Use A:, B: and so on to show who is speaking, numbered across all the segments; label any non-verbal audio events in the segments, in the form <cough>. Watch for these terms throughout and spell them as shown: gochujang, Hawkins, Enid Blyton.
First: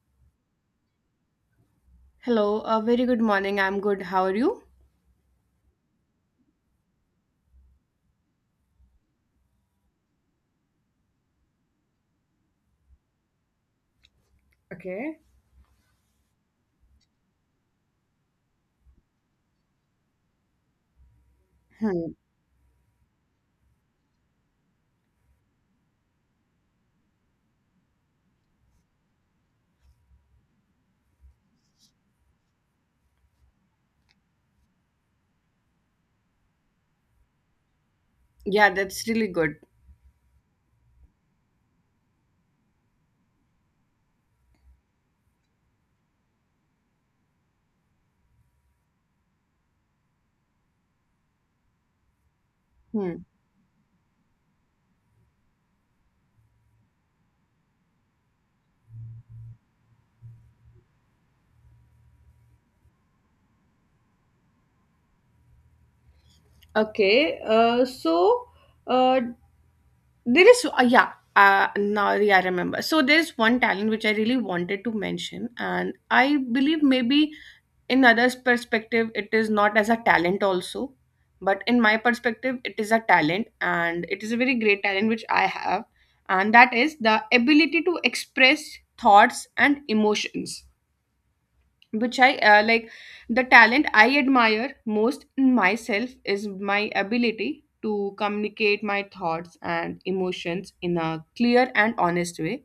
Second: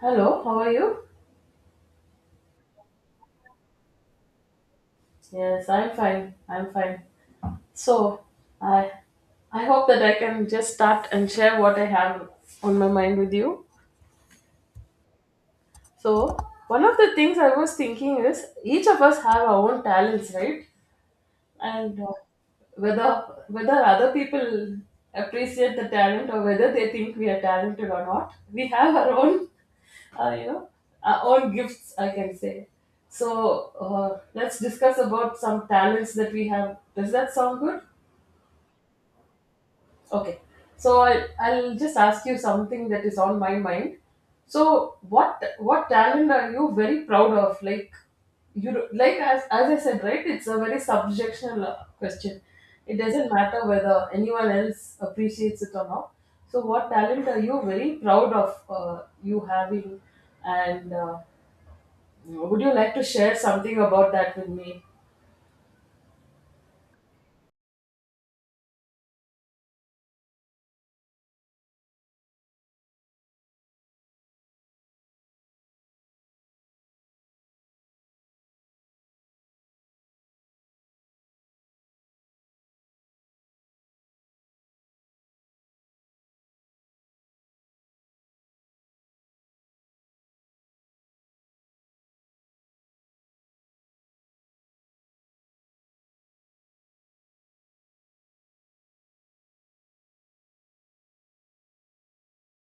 A: Hello, how are you?
B: Hello, a very good morning. I'm good. How are you?
A: Yes, I'm fine. I'm fine. So, I I hope that I can just start and share what I have on my mind with you. So, one of the things I was thinking is each of us have our own talents, right? and Whether other people appreciate the talent or whether they think we are talented or not, we have our own you know, our own gifts, I can say. So let's discuss about some talents that we have. Does that sound good?
B: Yeah, that's really good.
A: Okay, so I'll just ask you something that is on my mind. So, what talent are you very proud of? Like like as I said, right? It's a very subjectional question. It
B: Hmm.
A: doesn't matter whether anyone else appreciates it or not. So, what talent are you very proud of, you having? And would you like to share something about that with me?
B: Okay, so uh, there is, yeah, now yeah, I remember. So there's one talent which I really wanted to mention, and I believe maybe in others' perspective, it is not as a talent also, but in my perspective, it is a talent, and it is a very great talent which I have, and that is the ability to express thoughts and emotions. Which I like, the talent I admire most in myself is my ability to communicate my thoughts and emotions in a clear and honest way.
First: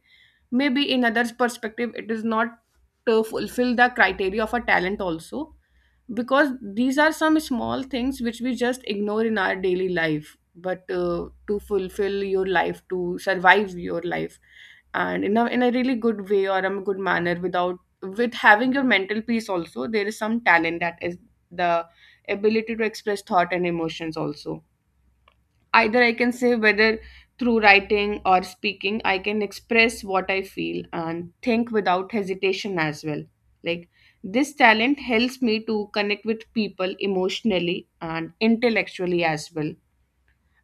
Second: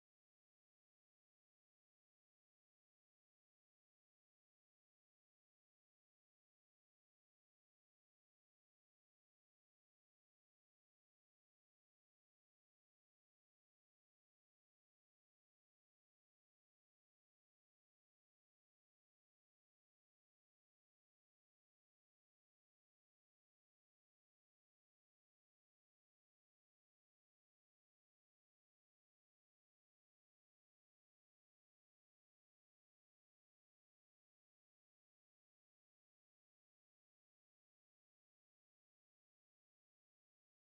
B: Maybe in others' perspective, it is not to fulfill the criteria of a talent also, because these are some small things which we just ignore in our daily life. But to fulfill your life, to survive your life, and in a really good way or a good manner without, with having your mental peace also, there is some talent, that is the ability to express thought and emotions also. Either I can say whether through writing or speaking, I can express what I feel and think without hesitation as well. Like, this talent helps me to connect with people emotionally and intellectually as well.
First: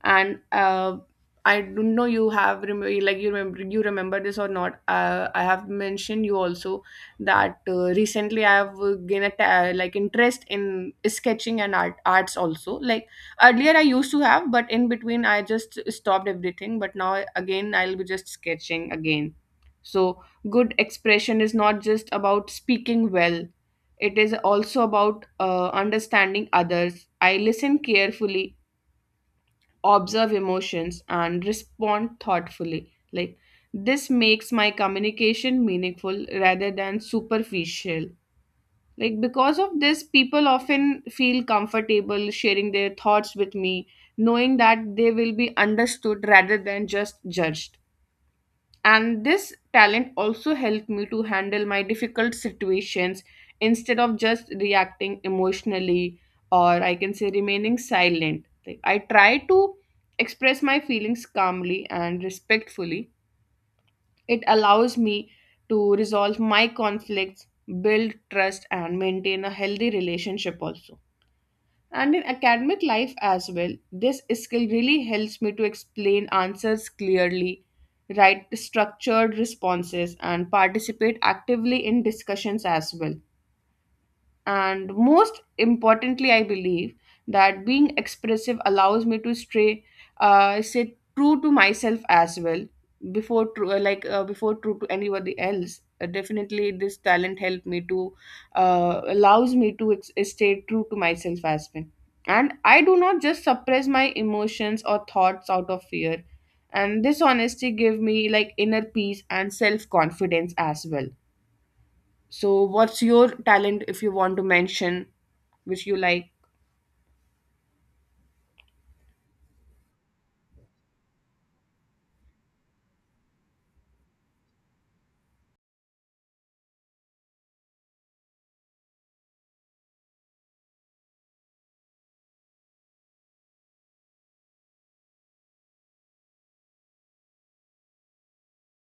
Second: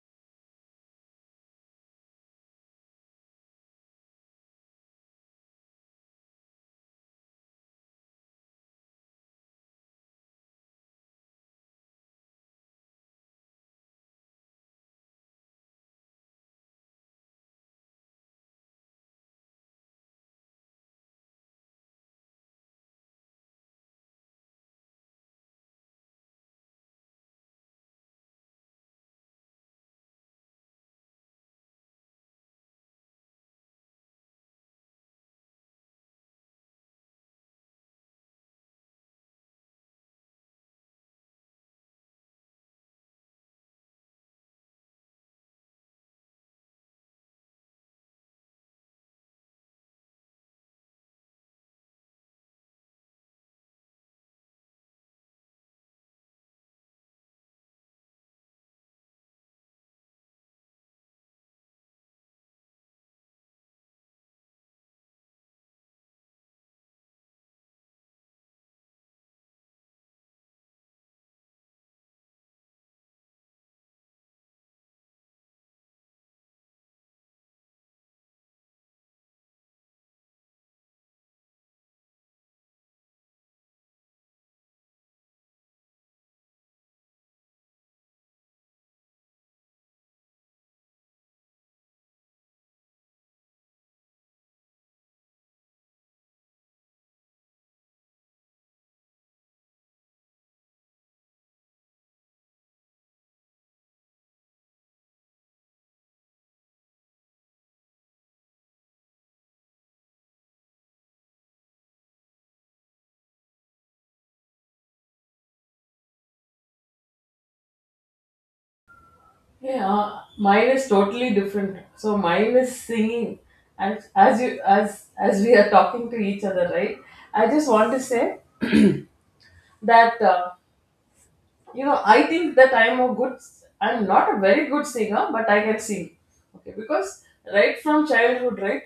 B: And I don't know, you remember this or not. I have mentioned you also that recently I have gained a ta- like interest in sketching and arts also. Like, earlier I used to have, but in between I just stopped everything. But now again I'll be just sketching again. So good expression is not just about speaking well. It is also about understanding others. I listen carefully, observe emotions, and respond thoughtfully. Like, this makes my communication meaningful rather than superficial. Like, because of this, people often feel comfortable sharing their thoughts with me, knowing that they will be understood rather than just judged. And this talent also helped me to handle my difficult situations instead of just reacting emotionally, or I can say remaining silent. Like, I try to express my feelings calmly and respectfully. It allows me to resolve my conflicts, build trust, and maintain a healthy relationship also. And in academic life as well, this skill really helps me to explain answers clearly, write structured responses, and participate actively in discussions as well. And most importantly, I believe that being expressive allows me to stay, say, true to myself as well before true, before true to anybody else. Definitely, this talent helped me to allows me to ex- stay true to myself as well. And I do not just suppress my emotions or thoughts out of fear. And this honesty gave me like inner peace and self confidence as well. So, what's your talent if you want to mention, which you like?
A: Yeah, mine is totally different. So mine is singing, and as you as we are talking to each other, right? I just want to say that you know, I think that I'm a good. I'm not a very good singer, but I can sing. Okay, because right from childhood, right,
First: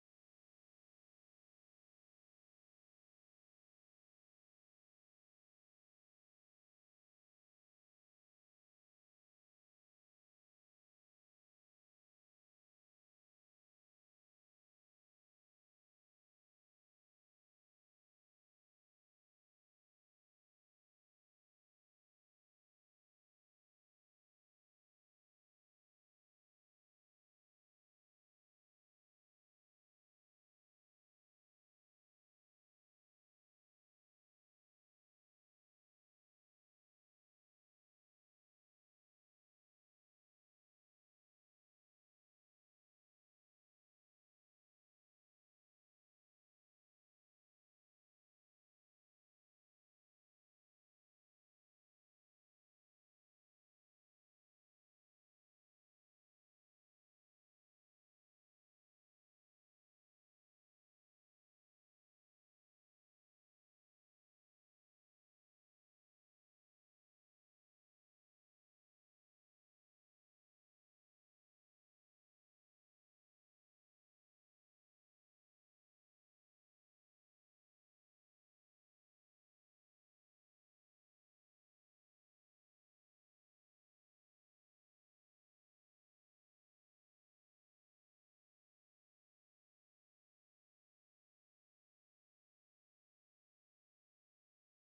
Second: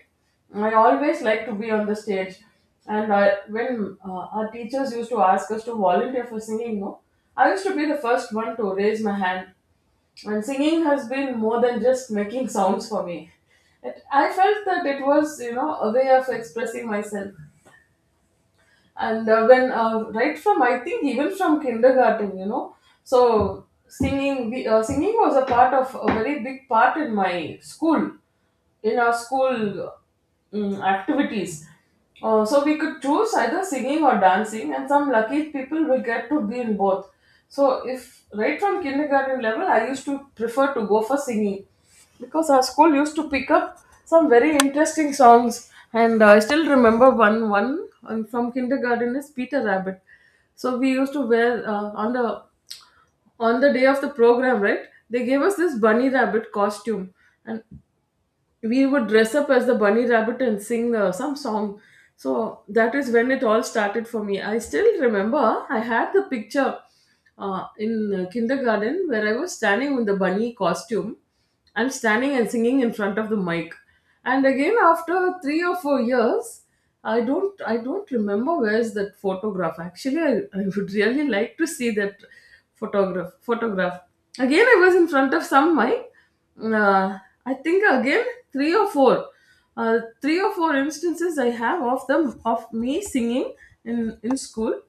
A: I always like to be on the stage, and I, when our teachers used to ask us to volunteer for singing, no, I used to be the first one to raise my hand, and singing has been more than just making <laughs> sounds for me. It, I felt that it was, you know, a way of expressing myself. And when right from, I think, even from kindergarten, you know. So singing was a part of a very big part in my school, in our school activities. So we could choose either singing or dancing, and some lucky people will get to be in both. So if right from kindergarten level, I used to prefer to go for singing, because our school used to pick up some very interesting songs, and I still remember one, from kindergarten, is Peter Rabbit. So we used to wear, on the day of the program, right, they gave us this bunny rabbit costume, and we would dress up as the bunny rabbit and sing some song. So that is when it all started for me. I still remember I had the picture in kindergarten where I was standing with the bunny costume and standing and singing in front of the mic. And again, after 3 or 4 years, I don't remember where's that photograph. Actually, I would really like to see that photograph. Again, I was in front of some mic, uh, I think again three or four, 3 or 4 instances I have of them of me singing in school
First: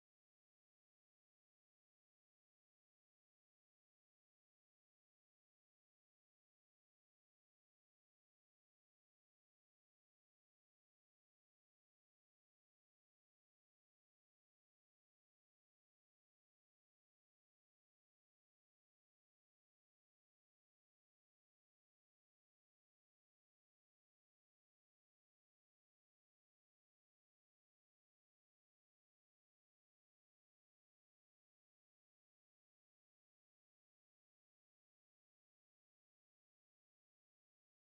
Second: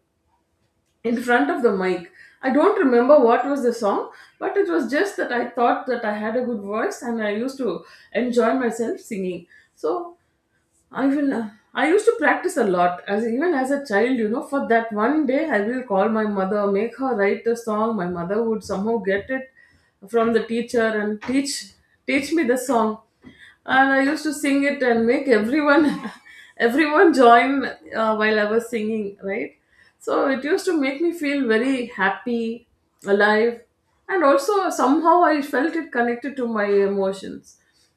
A: in front of the mic. I don't remember what was the song, but it was just that I thought that I had a good voice and I used to enjoy myself singing. So I will. I used to practice a lot, as even as a child, you know. For that one day, I will call my mother, make her write a song. My mother would somehow get it from the teacher and teach me the song, and I used to sing it and make everyone <laughs> everyone join, while I was singing. Right, so it used to make me feel very happy, alive, and also somehow I felt it connected to my emotions.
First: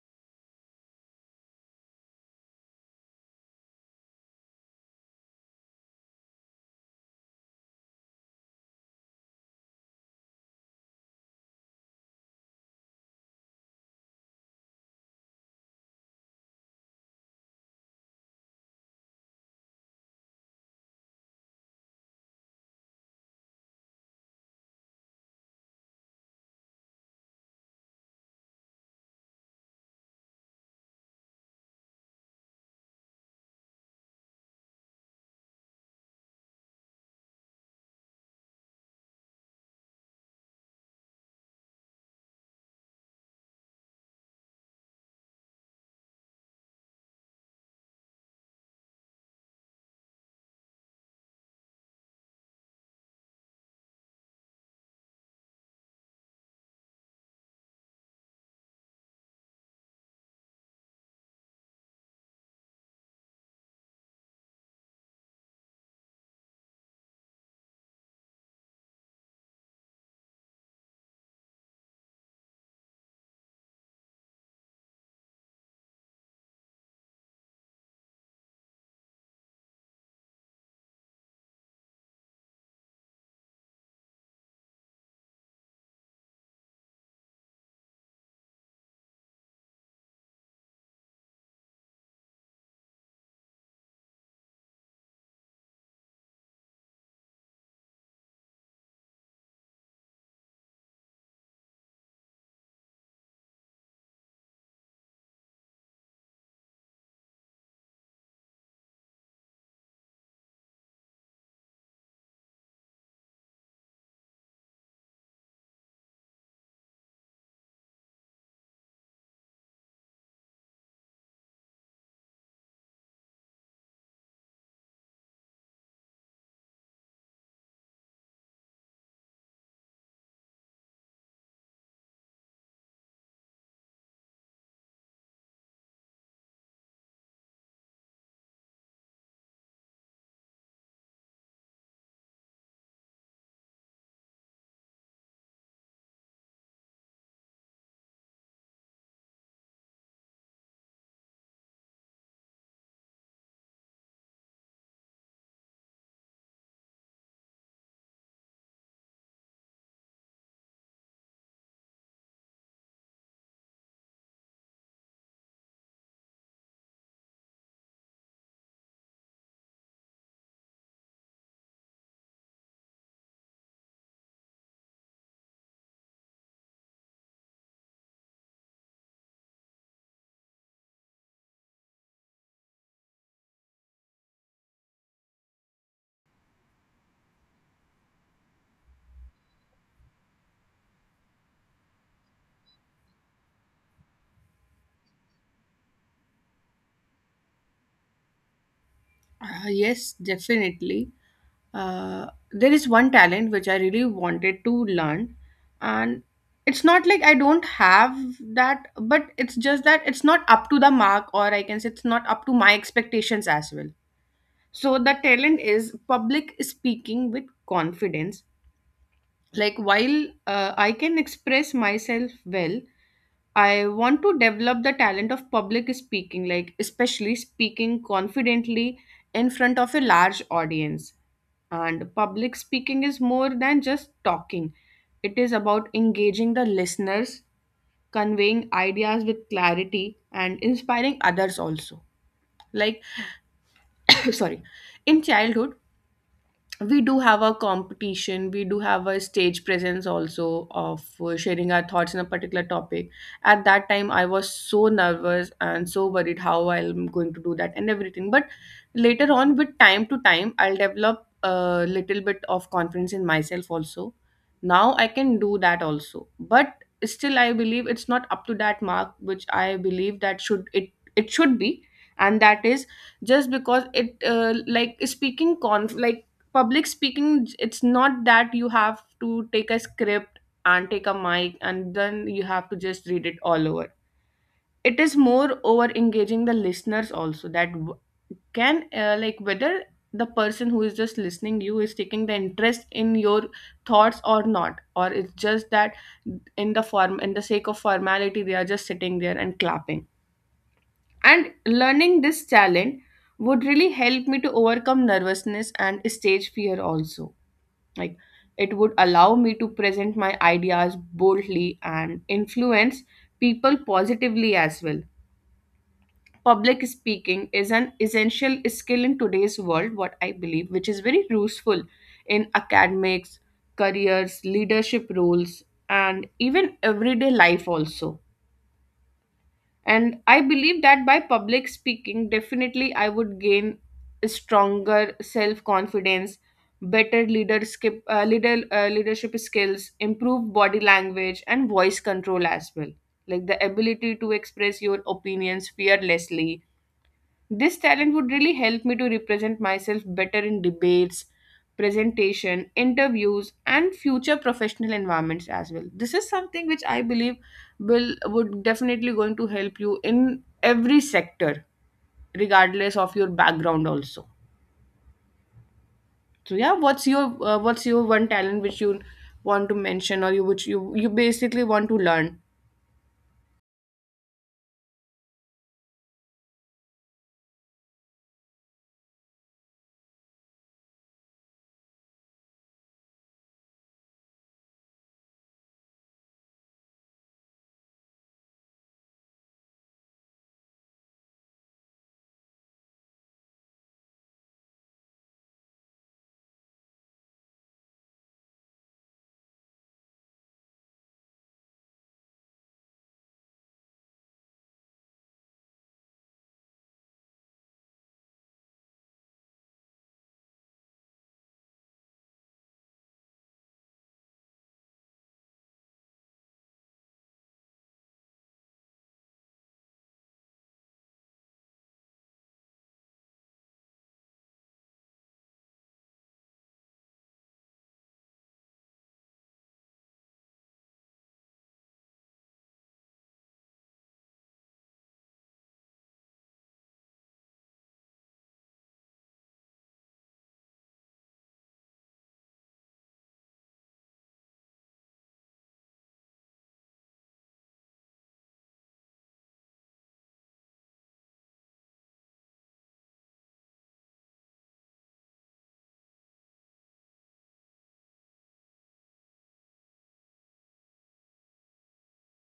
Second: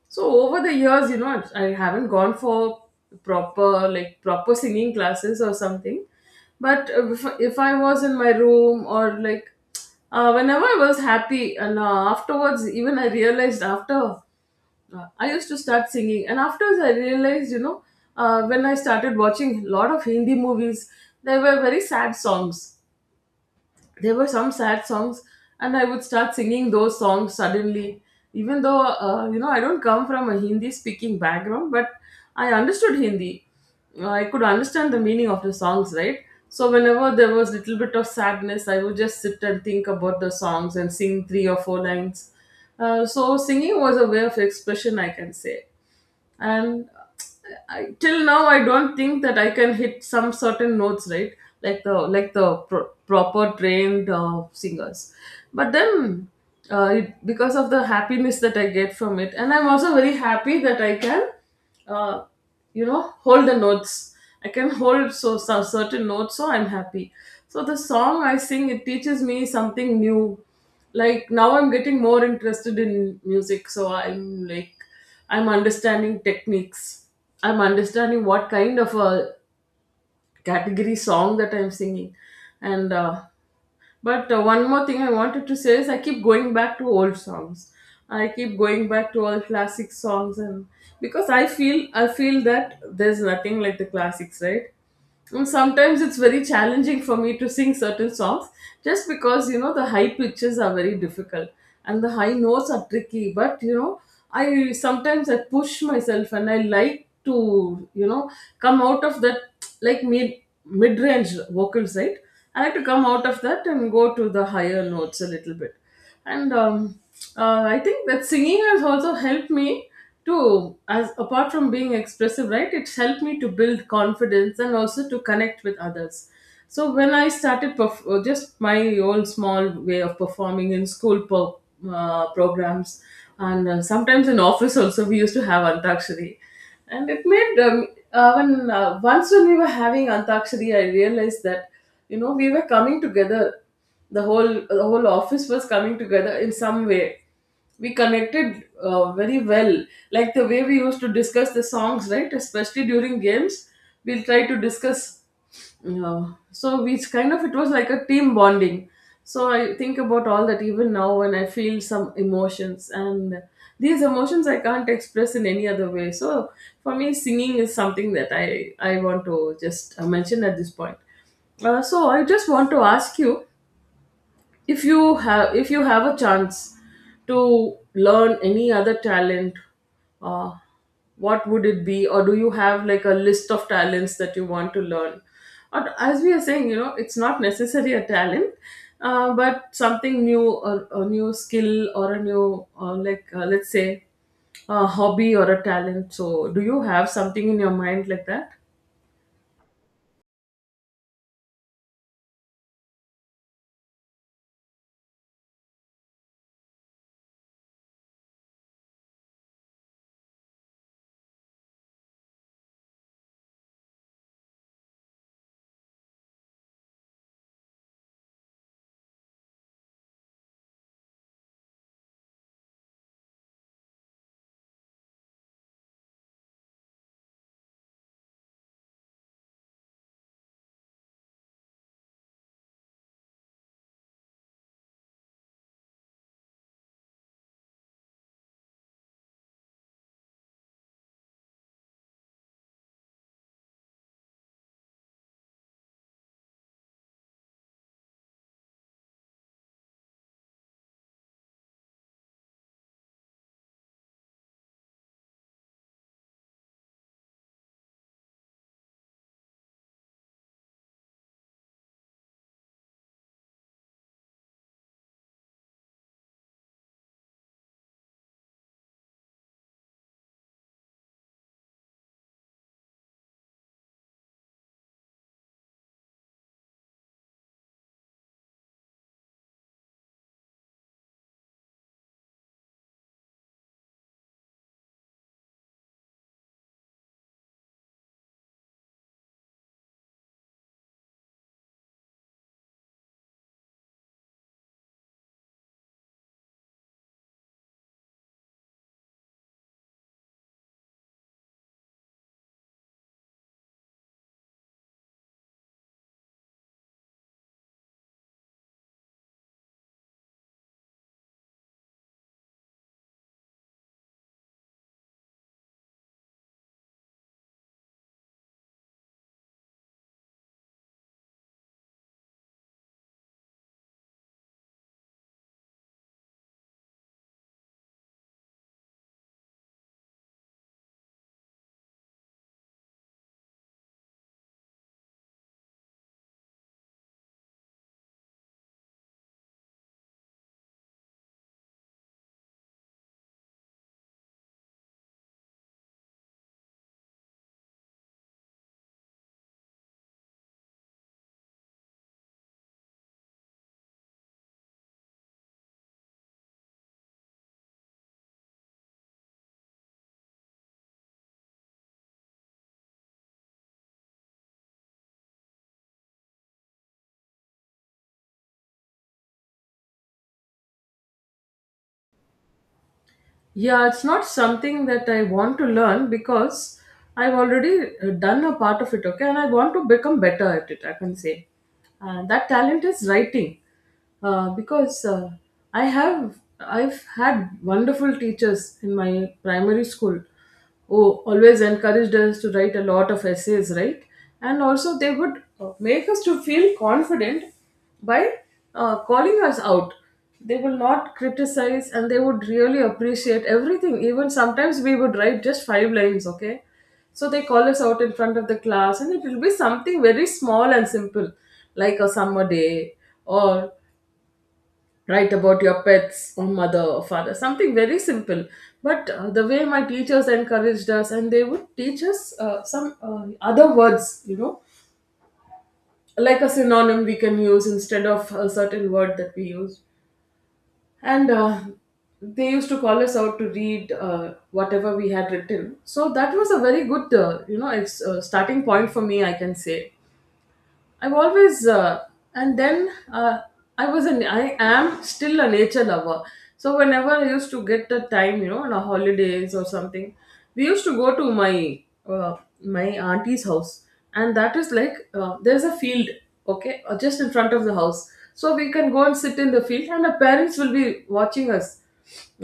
A: So over the years, you know, I have not gone for proper, like proper singing classes or something, but if I was in my room, or like whenever I was happy and afterwards, even I realized after I used to start singing and afterwards I realized, you know, when I started watching a lot of Hindi movies, there were very sad songs, there were some sad songs, and I would start singing those songs suddenly, even though you know, I don't come from a Hindi speaking background, but I understood Hindi. I could understand the meaning of the songs, right? So whenever there was little bit of sadness, I would just sit and think about the songs and sing 3 or 4 lines. So singing was a way of expression, I can say. and uh, till now I don't think that I can hit some certain notes, right, like the proper trained singers. But then, because of the happiness that I get from it, and I'm also very happy that I can uh, you know, hold the notes. I can hold so certain notes, so I'm happy. So the song I sing, it teaches me something new. Like now I'm getting more interested in music, so I'm like, I'm understanding techniques. I'm understanding what kind of a category song that I'm singing. And but one more thing I wanted to say is I keep going back to old songs. I keep going back to all classic songs, and because I feel that there's nothing like the classics, right? And sometimes it's very challenging for me to sing certain songs, just because, you know, the high pitches are very difficult and the high notes are tricky. But you know, I push myself and I like to, you know, come out of that, like mid range vocals, right? I like to come out of that and go to the higher notes a little bit. And I think that singing has also helped me to, as apart from being expressive, right, it's helped me to build confidence and also to connect with others. So when I started just my old small way of performing in school programs, and sometimes in office also, we used to have antakshari, and it made when once when we were having antakshari, I realized that, you know, we were coming together, the whole the whole office was coming together in some way. We connected very well, like the way we used to discuss the songs, right, especially during games. We'll try to discuss, uh, so we it's kind of, it was like a team bonding. So I think about all that even now when I feel some emotions, and these emotions I can't express in any other way. So for me, singing is something that I want to just mention at this point. So I just want to ask you, if you have a chance to learn any other talent, uh, what would it be? Or do you have like a list of talents that you want to learn, or as we are saying, you know, it's not necessarily a talent, but something new or a new skill or a new, let's say a hobby or a talent. So do you have something in your mind like that?
B: Yes, definitely. Uh, there is one talent which I really wanted to learn, and it's not like I don't have that, but it's just that it's not up to the mark, or I can say it's not up to my expectations as well. So, the talent is public speaking with confidence. Like, while I can express myself well, I want to develop the talent of public speaking, like especially speaking confidently in front of a large audience. And public speaking is more than just talking. It is about engaging the listeners, conveying ideas with clarity, and inspiring others also. Like, <coughs> sorry, in childhood we do have a competition, we do have a stage presence also of sharing our thoughts on a particular topic. At that time I was so nervous and so worried how I'm going to do that and everything, but later on with time to time I'll develop a little bit of confidence in myself also. Now I can do that also, but still I believe it's not up to that mark which I believe that should it it should be. And that is just because it like speaking conf like public speaking, it's not that you have to take a script and take a mic and then you have to just read it all over. It is more over engaging the listeners also, that can like, whether the person who is just listening you is taking the interest in your thoughts or not, or it's just that in the form, in the sake of formality, they are just sitting there and clapping. And learning this talent would really help me to overcome nervousness and stage fear also. Like, it would allow me to present my ideas boldly and influence people positively as well. Public speaking is an essential skill in today's world, what I believe, which is very useful in academics, careers, leadership roles, and even everyday life also. And I believe that by public speaking, definitely I would gain a stronger self confidence, better leadership leadership skills, improved body language and voice control as well. Like, the ability to express your opinions fearlessly, this talent would really help me to represent myself better in debates, presentation, interviews, and future professional environments as well. This is something which I believe will would definitely going to help you in every sector, regardless of your background also. So yeah, what's your what's your one talent which you want to mention, or you which you basically want to learn?
A: Yeah, it's not something that I want to learn, because I've already done a part of it, okay, and I want to become better at it, I can say. And that talent is writing, because I have I've had wonderful teachers in my primary school who always encouraged us to write a lot of essays, right? And also, they would make us to feel confident by calling us out. They will not criticize, and they would really appreciate everything. Even sometimes we would write just 5 lines, okay? So they call us out in front of the class, and it will be something very small and simple, like a summer day, or write about your pets or mother or father, something very simple. But the way my teachers encouraged us, and they would teach us some other words, you know, like a synonym we can use instead of a certain word that we use. And they used to call us out to read whatever we had written. So that was a very good you know, starting point for me, I can say. I've always, and then I was an, I am still a nature lover. So whenever I used to get the time, you know, on a holidays or something, we used to go to my my auntie's house, and that is like, there's a field, okay, just in front of the house. So we can go and sit in the field, and our parents will be watching us.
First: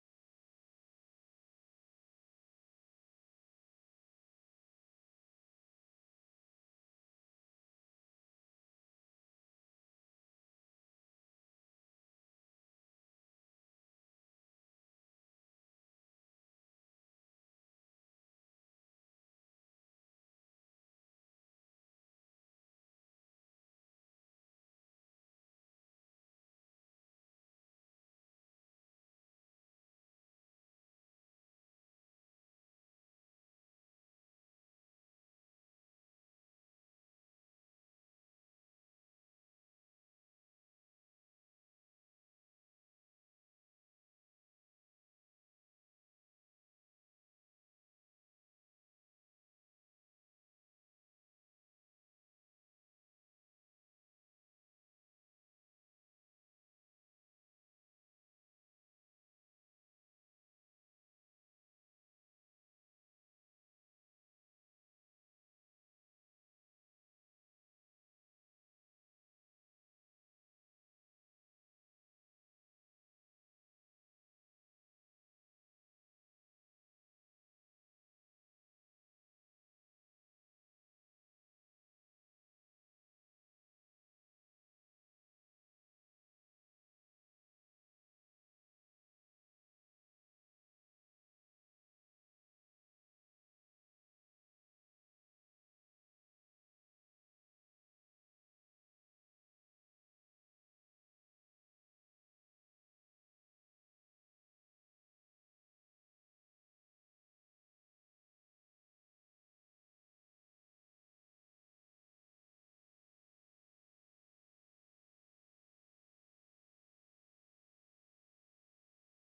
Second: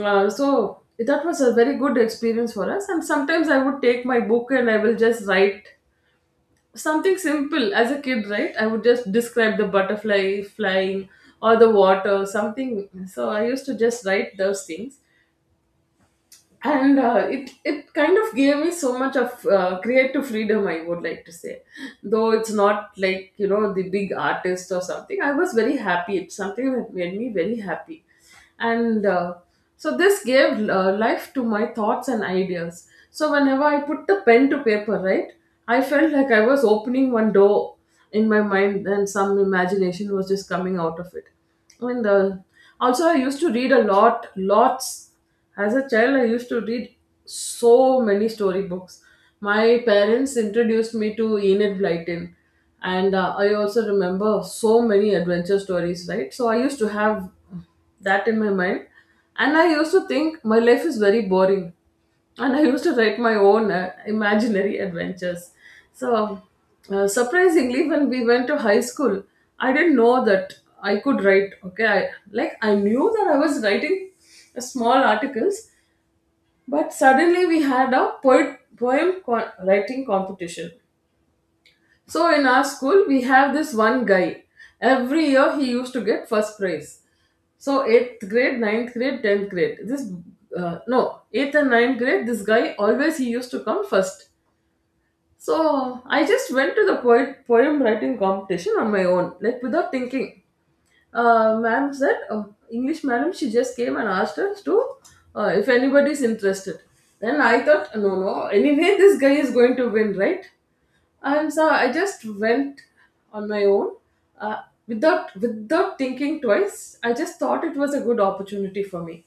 A: So that was a very good experience for us. And sometimes I would take my book and I will just write something simple, as a kid, right? I would just describe the butterfly flying or the water, something. So I used to just write those things. And it kind of gave me so much of creative freedom, I would like to say. Though it's not like, the big artist or something, I was very happy. It's something that made me very happy. And So this gave life to my thoughts and ideas. So whenever I put the pen to paper, right, I felt like I was opening one door in my mind, and some imagination was just coming out of it. And Also, I used to read a lot, lots. As a child, I used to read so many storybooks. My parents introduced me to Enid Blyton, and I also remember so many adventure stories, right? So I used to have that in my mind, and I used to think my life is very boring, and I used to write my own imaginary adventures. So, surprisingly, when we went to high school, I didn't know that I could write. Okay, like, I knew that I was writing small articles, but suddenly we had a writing competition. So in our school, we have this one guy. Every year, he used to get first prize. So eighth grade, ninth grade, tenth grade. This No, eighth and ninth grade. This guy always, he used to come first. So I just went to the poem writing competition on my own, like, without thinking. Ma'am said, English madam, she just came and asked us to, if anybody's interested. Then I thought, no, no, anyway, <laughs> this guy is going to win, right? I'm sorry, I just went on my own, uh, without thinking twice. I just thought it was a good opportunity for me.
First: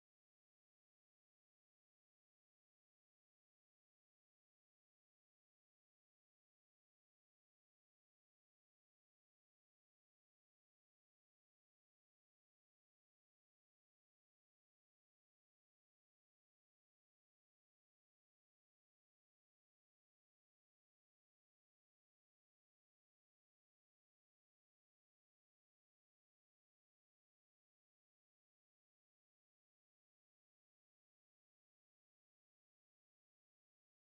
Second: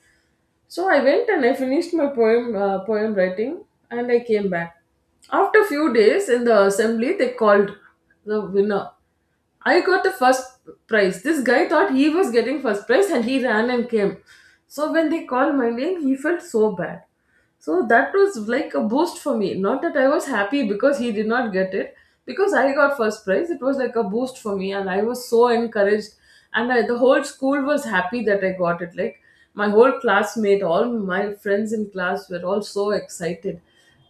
A: So I went and I finished my poem writing, and I came back. After a few days in the assembly, they called the winner. I got the first prize. This guy thought he was getting first prize and he ran and came. So when they called my name, he felt so bad. So that was like a boost for me. Not that I was happy because he did not get it, because I got first prize. It was like a boost for me, and I was so encouraged. And the whole school was happy that I got it. Like, my whole classmate, all my friends in class were all so excited.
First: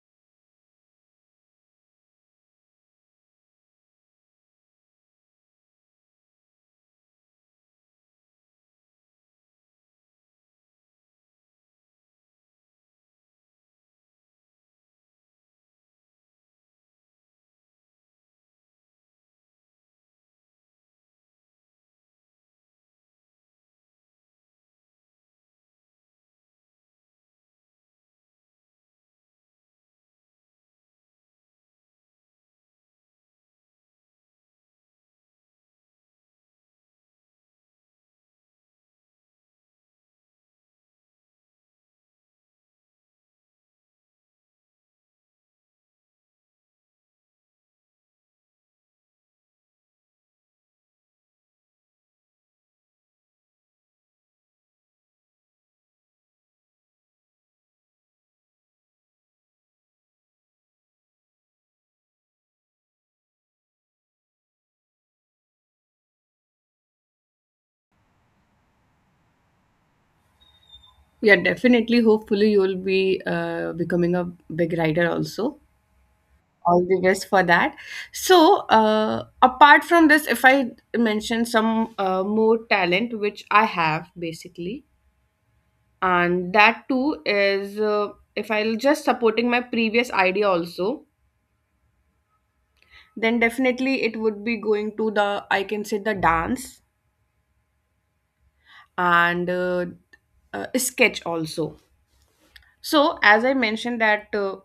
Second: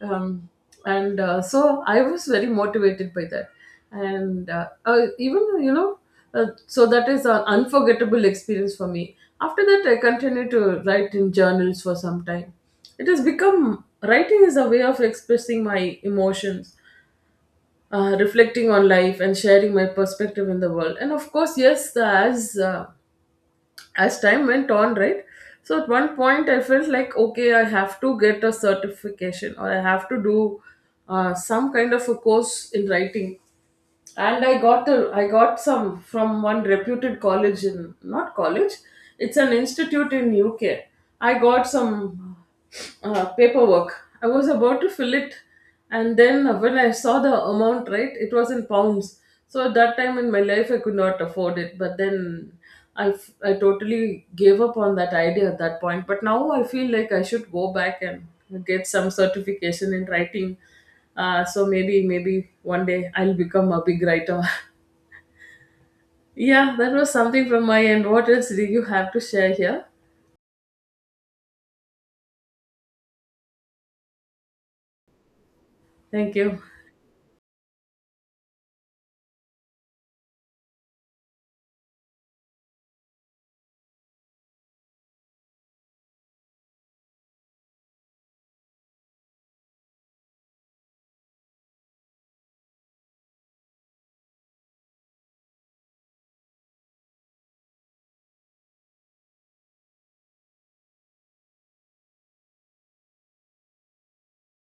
A: Um, and So I was very motivated by that. And even, you know, So that is an unforgettable experience for me. After that, I continued to write in journals for some time. It has become, writing is a way of expressing my emotions, reflecting on life, and sharing my perspective in the world. And of course, yes, as time went on, right? So at one point, I felt like, okay, I have to get a certification, or I have to do some kind of a course in writing. And I got some from one reputed college in, not college, it's an institute in UK. I got some paperwork. I was about to fill it, and then when I saw the amount, right, it was in pounds. So at that time in my life, I could not afford it. But then I totally gave up on that idea at that point. But now I feel like I should go back and get some certification in writing. So maybe one day I'll become a big writer. <laughs> Yeah, that was something from my end. What else do you have to share here?
B: Yeah, definitely. Hopefully, you'll be becoming a big writer also.
A: Thank you.
B: All the best for that. So apart from this, if I mention some more talent which I have basically, and that too is if I'll just supporting my previous idea also, then definitely it would be going to the, I can say, the dance and sketch also. So as I mentioned that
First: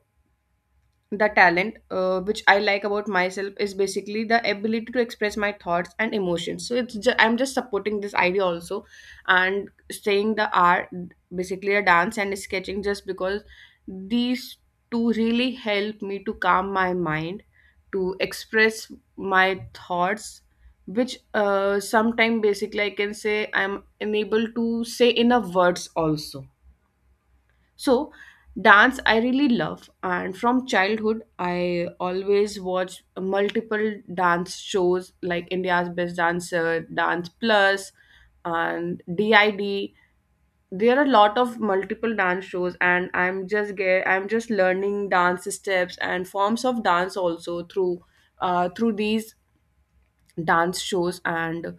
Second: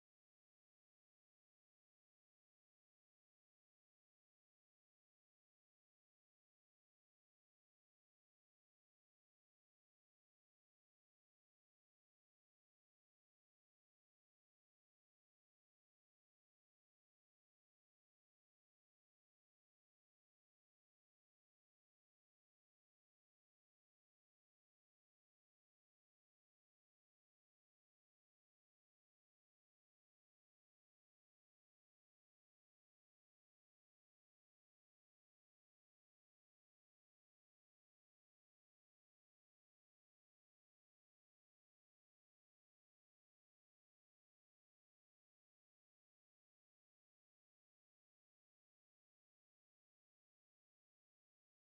B: the talent which I like about myself is basically the ability to express my thoughts and emotions, so I'm just supporting this idea also and saying the art, basically a dance and sketching, just because these two really help me to calm my mind, to express my thoughts which sometime basically I can say I'm unable to say in a words also. So, dance I really love, and from childhood, I always watch multiple dance shows like India's Best Dancer, Dance Plus, and DID. There are a lot of multiple dance shows, and I'm just learning dance steps and forms of dance also through through these dance shows. And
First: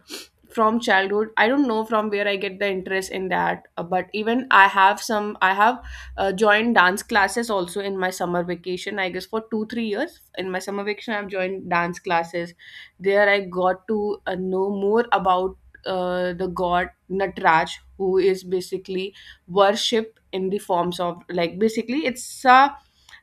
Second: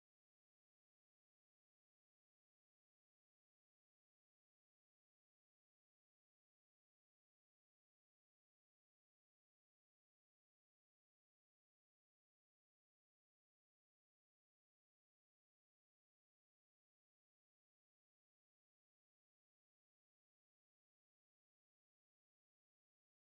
B: from childhood I don't know from where I get the interest in that, but even I have joined dance classes also in my summer vacation, I guess for 2 3 years in my summer vacation I've joined dance classes. There I got to know more about the god Natraj, who is basically worshipped in the forms of, like, basically it's a,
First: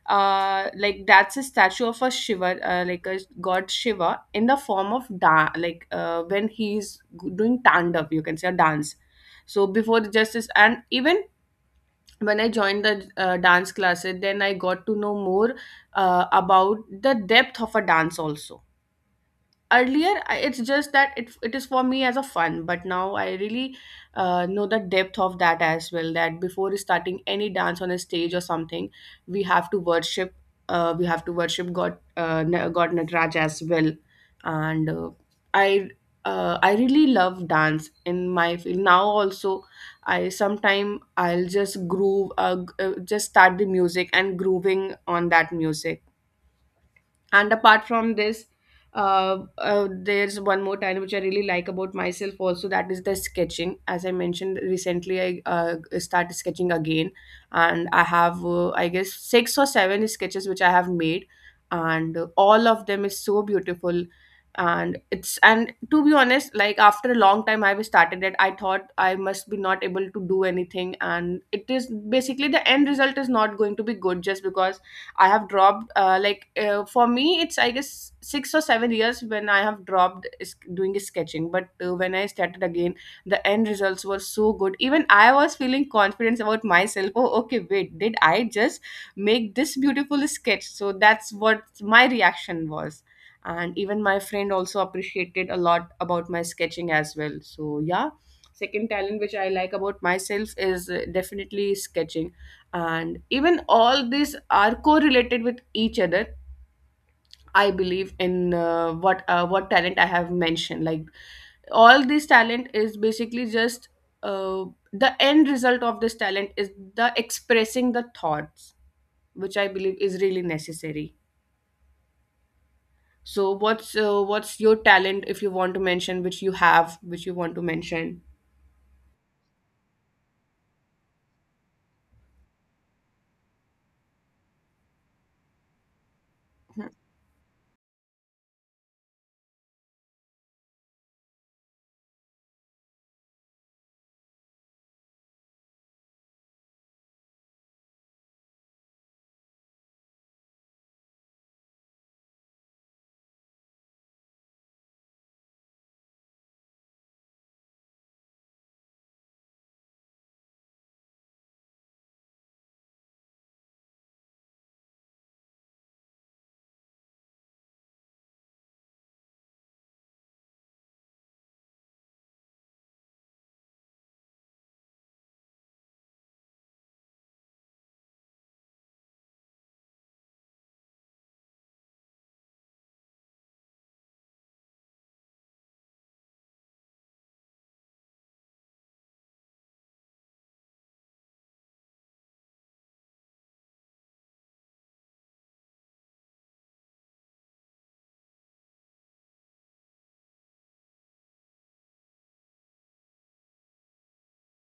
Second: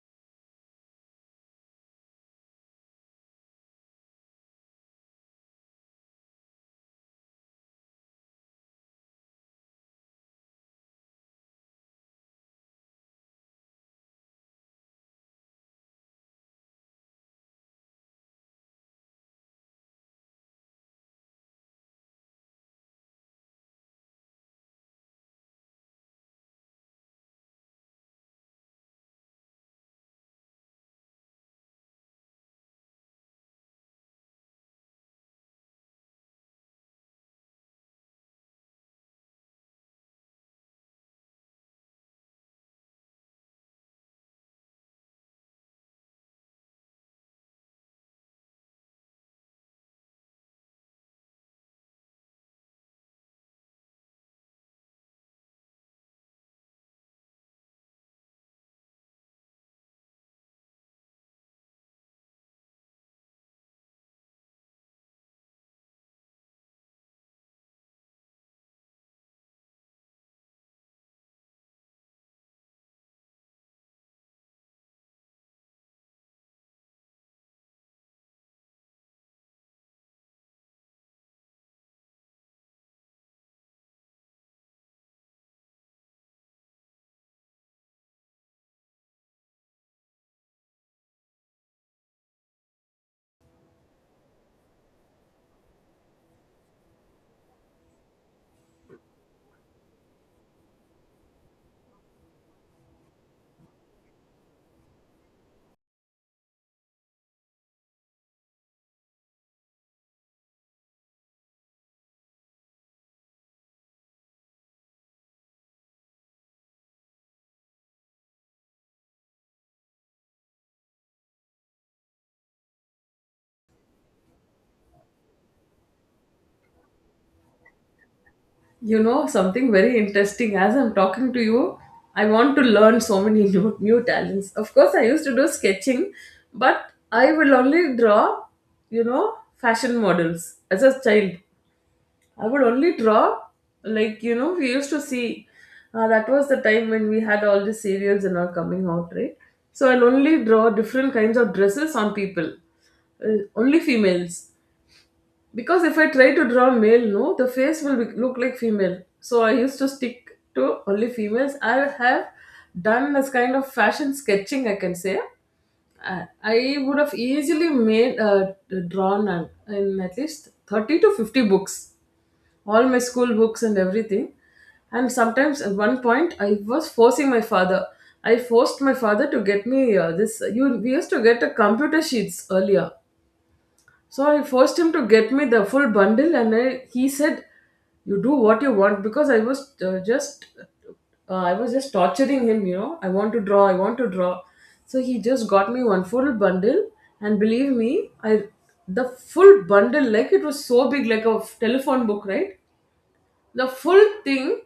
B: that's a statue of a Shiva, like a god Shiva in the form of when he's doing tandav, you can say a dance. So before the justice, and even when I joined the dance classes, then I got to know more about the depth of a dance also. Earlier it's just that it is for me as a fun, but now I really know the depth of that as well, that before starting any dance on a stage or something, we have to worship, god god Nataraj as well. And I I really love dance in my field now also. I sometime I'll just groove, just start the music and grooving on that music. And apart from this, there's one more talent which I really like about myself also, that is the sketching. As I mentioned, recently I started sketching again, and I have I guess 6 or 7 sketches which I have made, and all of them is so beautiful. And it's, and to be honest, like after a long time I've started it, I thought I must be not able to do anything and it is basically the end result is not going to be good, just because I have dropped for me it's I guess 6 or 7 years when I have dropped doing sketching. But when I started again, the end results were so good. Even I was feeling confidence about myself. Oh, okay, wait, did I just make this beautiful sketch? So that's what my reaction was. And even my friend also appreciated a lot about my sketching as well. So yeah, second talent which I like about myself is definitely sketching, and even all these are correlated with each other. I believe in what talent I have mentioned. Like, all this talent is basically just uh, the end result of this talent is the expressing the thoughts, which I believe is really necessary. So what's your talent, if you want to mention, which you have, which you want to mention?
A: You know, something very interesting. As I'm talking to you, I want to learn so many <laughs> new, new talents. Of course, I used to do sketching, but I will only draw, fashion models as a child. I would only draw, like, we used to see. That was the time when we had all the serials and all coming out, right? So I'll only draw different kinds of dresses on people, only females, because if I try to draw male, no, the face will be, look like female. So I used to stick to only females. I have done this kind of fashion sketching, I can say. I would have easily made drawn in at least 30 to 50 books, all my school books and everything. And sometimes at one point, I was forcing my father. I forced my father to get me this. You We used to get a computer sheets earlier, so I forced him to get me the full bundle, and he said, "You do what you want," because uh, just, I was just torturing him. You know, I want to draw, I want to draw. So he just got me one full bundle, and believe me, I the full bundle, like, it was so big, like a telephone book, right? The full thing,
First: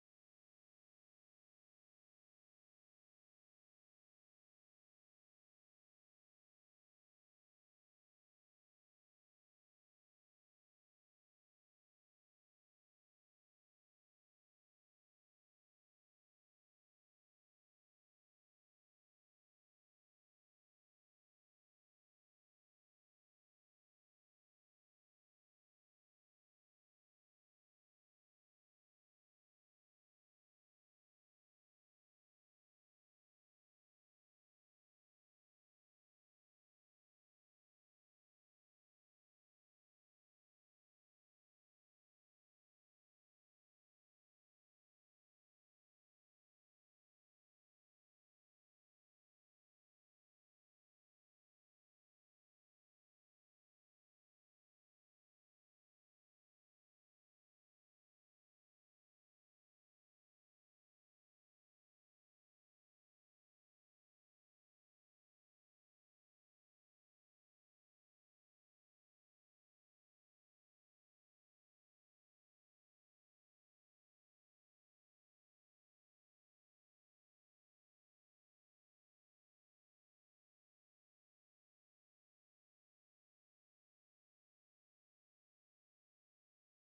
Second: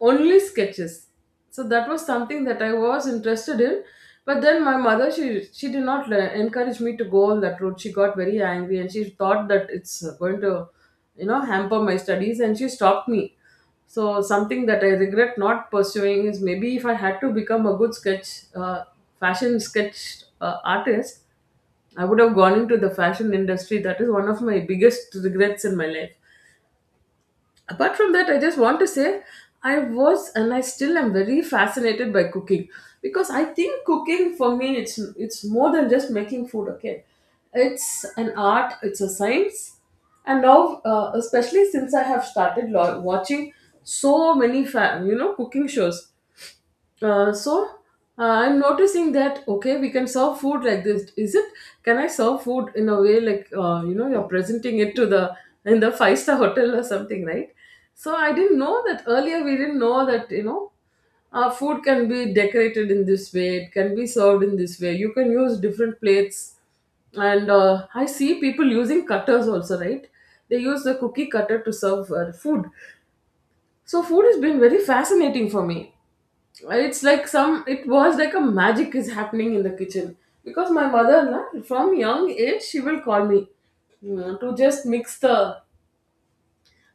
A: only sketches. So that was something that I was interested in. But then my mother, she did not encourage me to go on that road. She got very angry, and she thought that it's going to, hamper my studies, and she stopped me. So something that I regret not pursuing is, maybe if I had to become a good sketch uh, fashion sketch artist, I would have gone into the fashion industry. That is one of my biggest regrets in my life. Apart from that, I just want to say I was, and I still am, very fascinated by cooking, because I think cooking for me, it's more than just making food. Okay, it's an art, it's a science. And now, especially since I have started watching so many cooking shows, so I'm noticing that, okay, we can serve food like this. Is it? Can I serve food in a way like, you're presenting it to the, in the five star <laughs> hotel or something, right? So I didn't know that earlier. We didn't know that, food can be decorated in this way. It can be served in this way. You can use different plates, and I see people using cutters also, right? They use the cookie cutter to serve food. So food has been very fascinating for me. It's like some, it was like a magic is happening in the kitchen, because my mother na, from young age, she will call me, you know, to just mix the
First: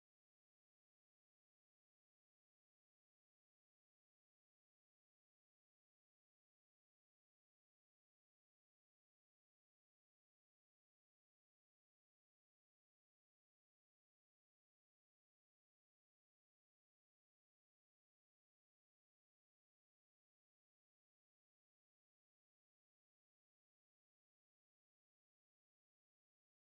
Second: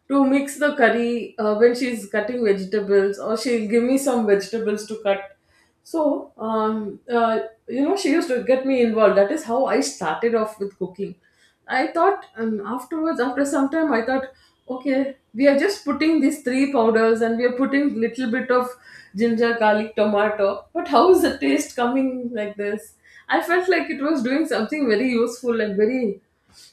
A: to mix the curry when she's cutting vegetables, or she'll give me some vegetables to cut. So she used to get me involved. That is how I started off with cooking. I thought Afterwards, after some time, I thought, okay, we are just putting these three powders and we are putting little bit of ginger, garlic, tomato, but how is the taste coming like this? I felt like it was doing something very useful and very,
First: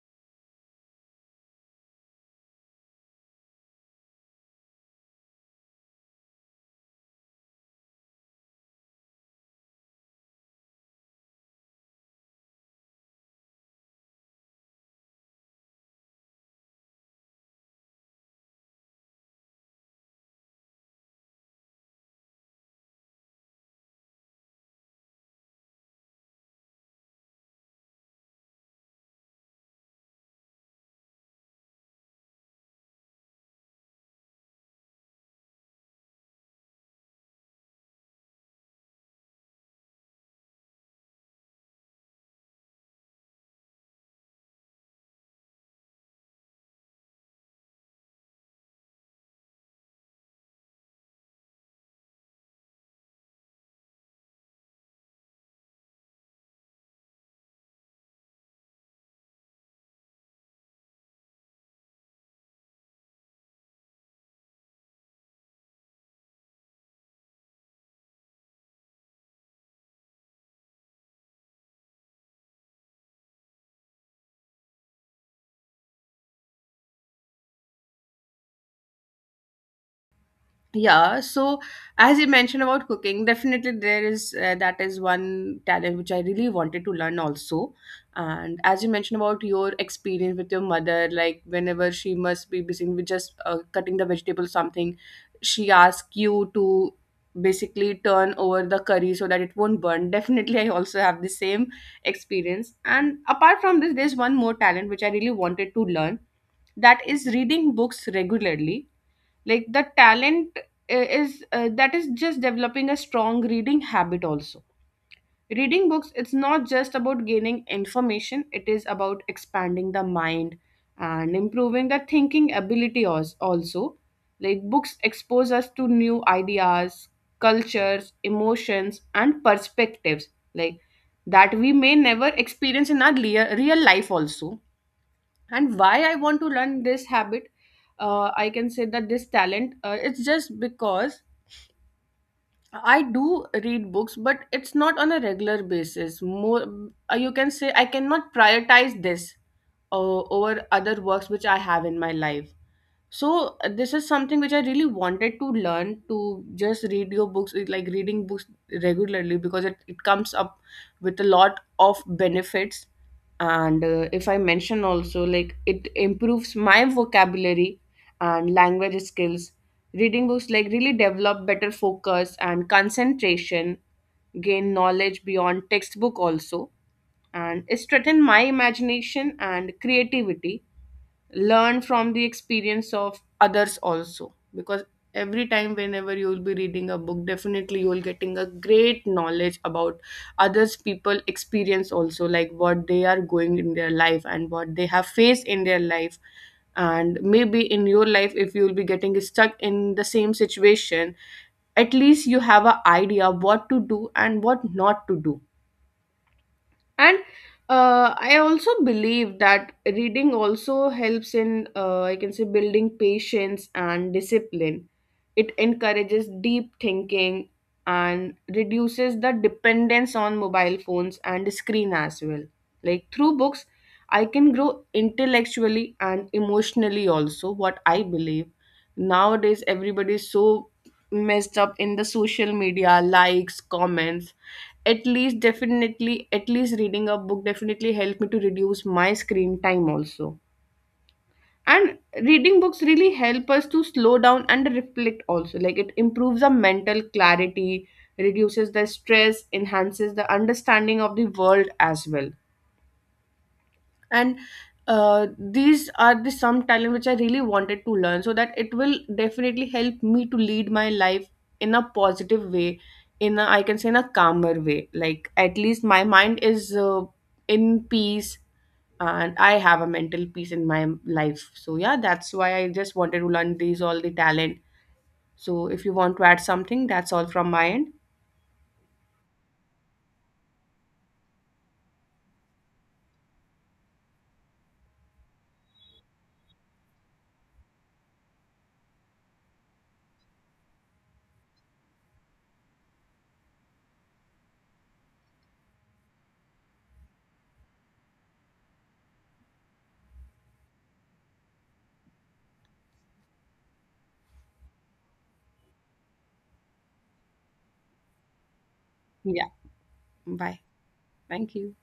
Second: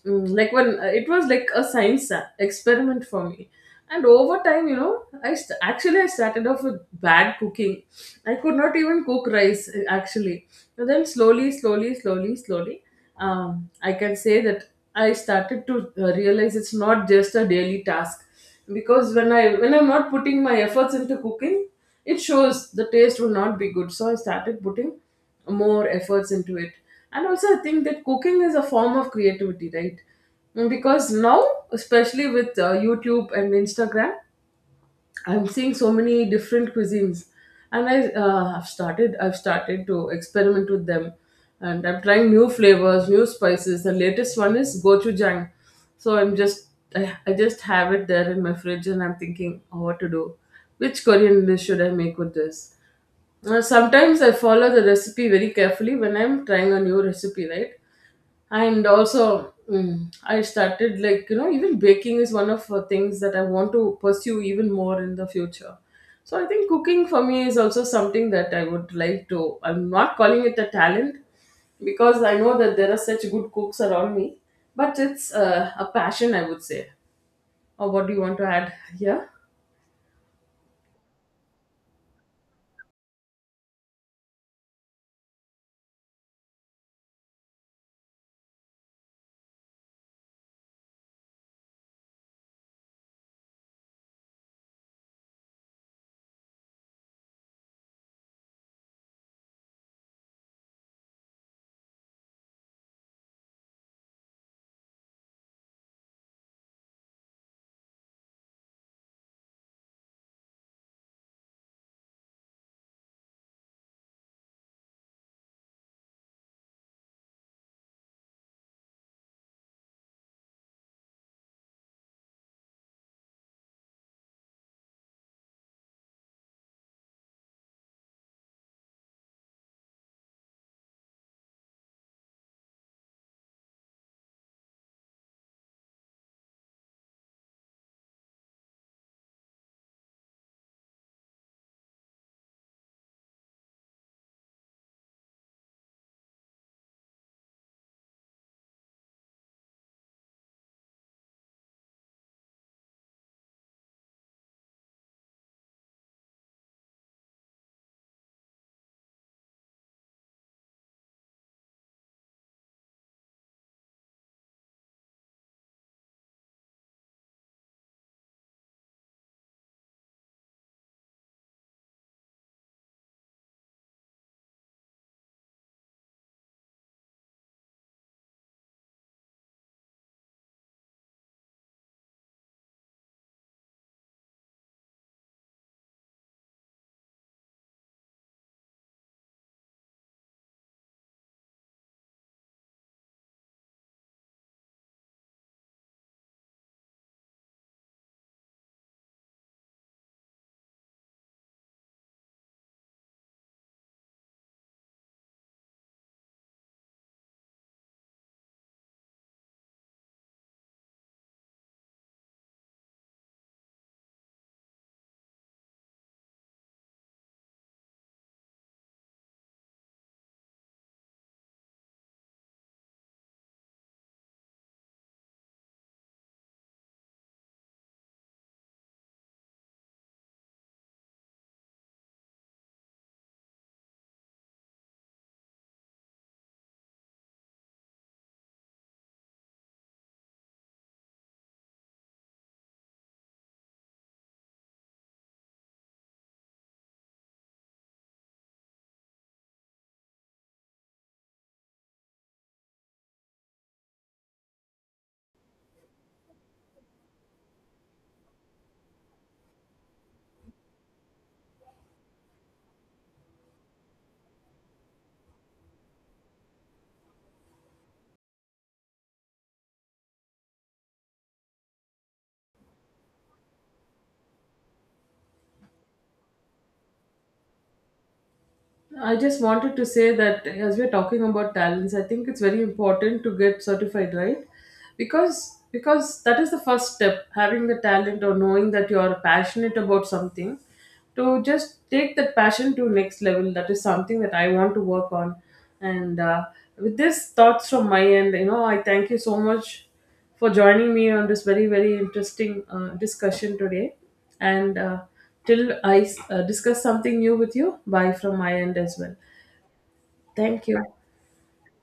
A: Like, when it was like a science experiment for me. And over time, actually, I started off with bad cooking. I could not even cook rice, actually. But then, slowly, slowly, slowly, slowly, I can say that I started to realize it's not just a daily task, because when I'm not putting my efforts into cooking, it shows the taste will not be good. So I started putting more efforts into it, and also I think that cooking is a form of creativity, right? Because now, especially with YouTube and Instagram, I'm seeing so many different cuisines, and I have started. I've started to experiment with them, and I'm trying new flavors, new spices. The latest one is gochujang, so I just have it there in my fridge, and I'm thinking, oh, what to do, which Korean dish should I make with this. Sometimes I follow the recipe very carefully when I'm trying a new recipe, right? And also, I started, like, even baking is one of the things that I want to pursue even more in the future. So I think cooking for me is also something that I would like to, I'm not calling it a talent, because I know that there are such good cooks around me, but it's a passion, I would say. Or what do you want to add here?
B: Yeah, so as you mentioned about cooking, definitely there is that is one talent which I really wanted to learn also. And as you mentioned about your experience with your mother, like whenever she must be busy with just cutting the vegetable something, she asks you to basically turn over the curry so that it won't burn. Definitely I also have the same experience. And apart from this, there's one more talent which I really wanted to learn, that is reading books regularly. Like, the talent is that is just developing a strong reading habit also. Reading books, it's not just about gaining information, it is about expanding the mind and improving the thinking ability also. Like, books expose us to new ideas, cultures, emotions and perspectives, like that we may never experience in our real life also. And why I want to learn this habit, I can say that this talent, it's just because I do read books but it's not on a regular basis. More you can say I cannot prioritize this over other works which I have in my life. So this is something which I really wanted to learn, to just read your books, like reading books regularly, because it comes up with a lot of benefits. And if I mention also, like, it improves my vocabulary and language skills. Reading books like really develop better focus and concentration, gain knowledge beyond textbook also, and strengthen my imagination and creativity, learn from the experience of others also. Because every time whenever you will be reading a book, definitely you will getting a great knowledge about others people experience also, like what they are going in their life and what they have faced in their life. And maybe in your life, if you will be getting stuck in the same situation, at least you have an idea what to do and what not to do. And I also believe that reading also helps in, I can say, building patience and discipline. It encourages deep thinking and reduces the dependence on mobile phones and screen as well. Like, through books I can grow intellectually and emotionally also, what I believe. Nowadays everybody is so messed up in the social media likes, comments. At least, definitely, at least reading a book definitely helped me to reduce my screen time also. And reading books really help us to slow down and reflect also, like it improves our mental clarity, reduces the stress, enhances the understanding of the world as well. And these are the some talent which I really wanted to learn, so that it will definitely help me to lead my life in a positive way, in a, I can say, in a calmer way. Like at least my mind is in peace, and I have a mental peace in my life. So yeah, that's why I just wanted to learn these all the talent. So if you want to add something, that's all from my end.
A: I just wanted to say that as we're talking about talents, I think it's very important to get certified, right? Because that is the first step, having the talent or knowing that you're passionate about something, to just take that passion to next level. That is something that I want to work on. And With this thoughts from my end, you know, I thank you so much for joining me on this very, very interesting discussion today. And Till I discuss something new with you, bye from my end as well.
B: Yeah. Bye.
A: Thank you.
B: Thank you.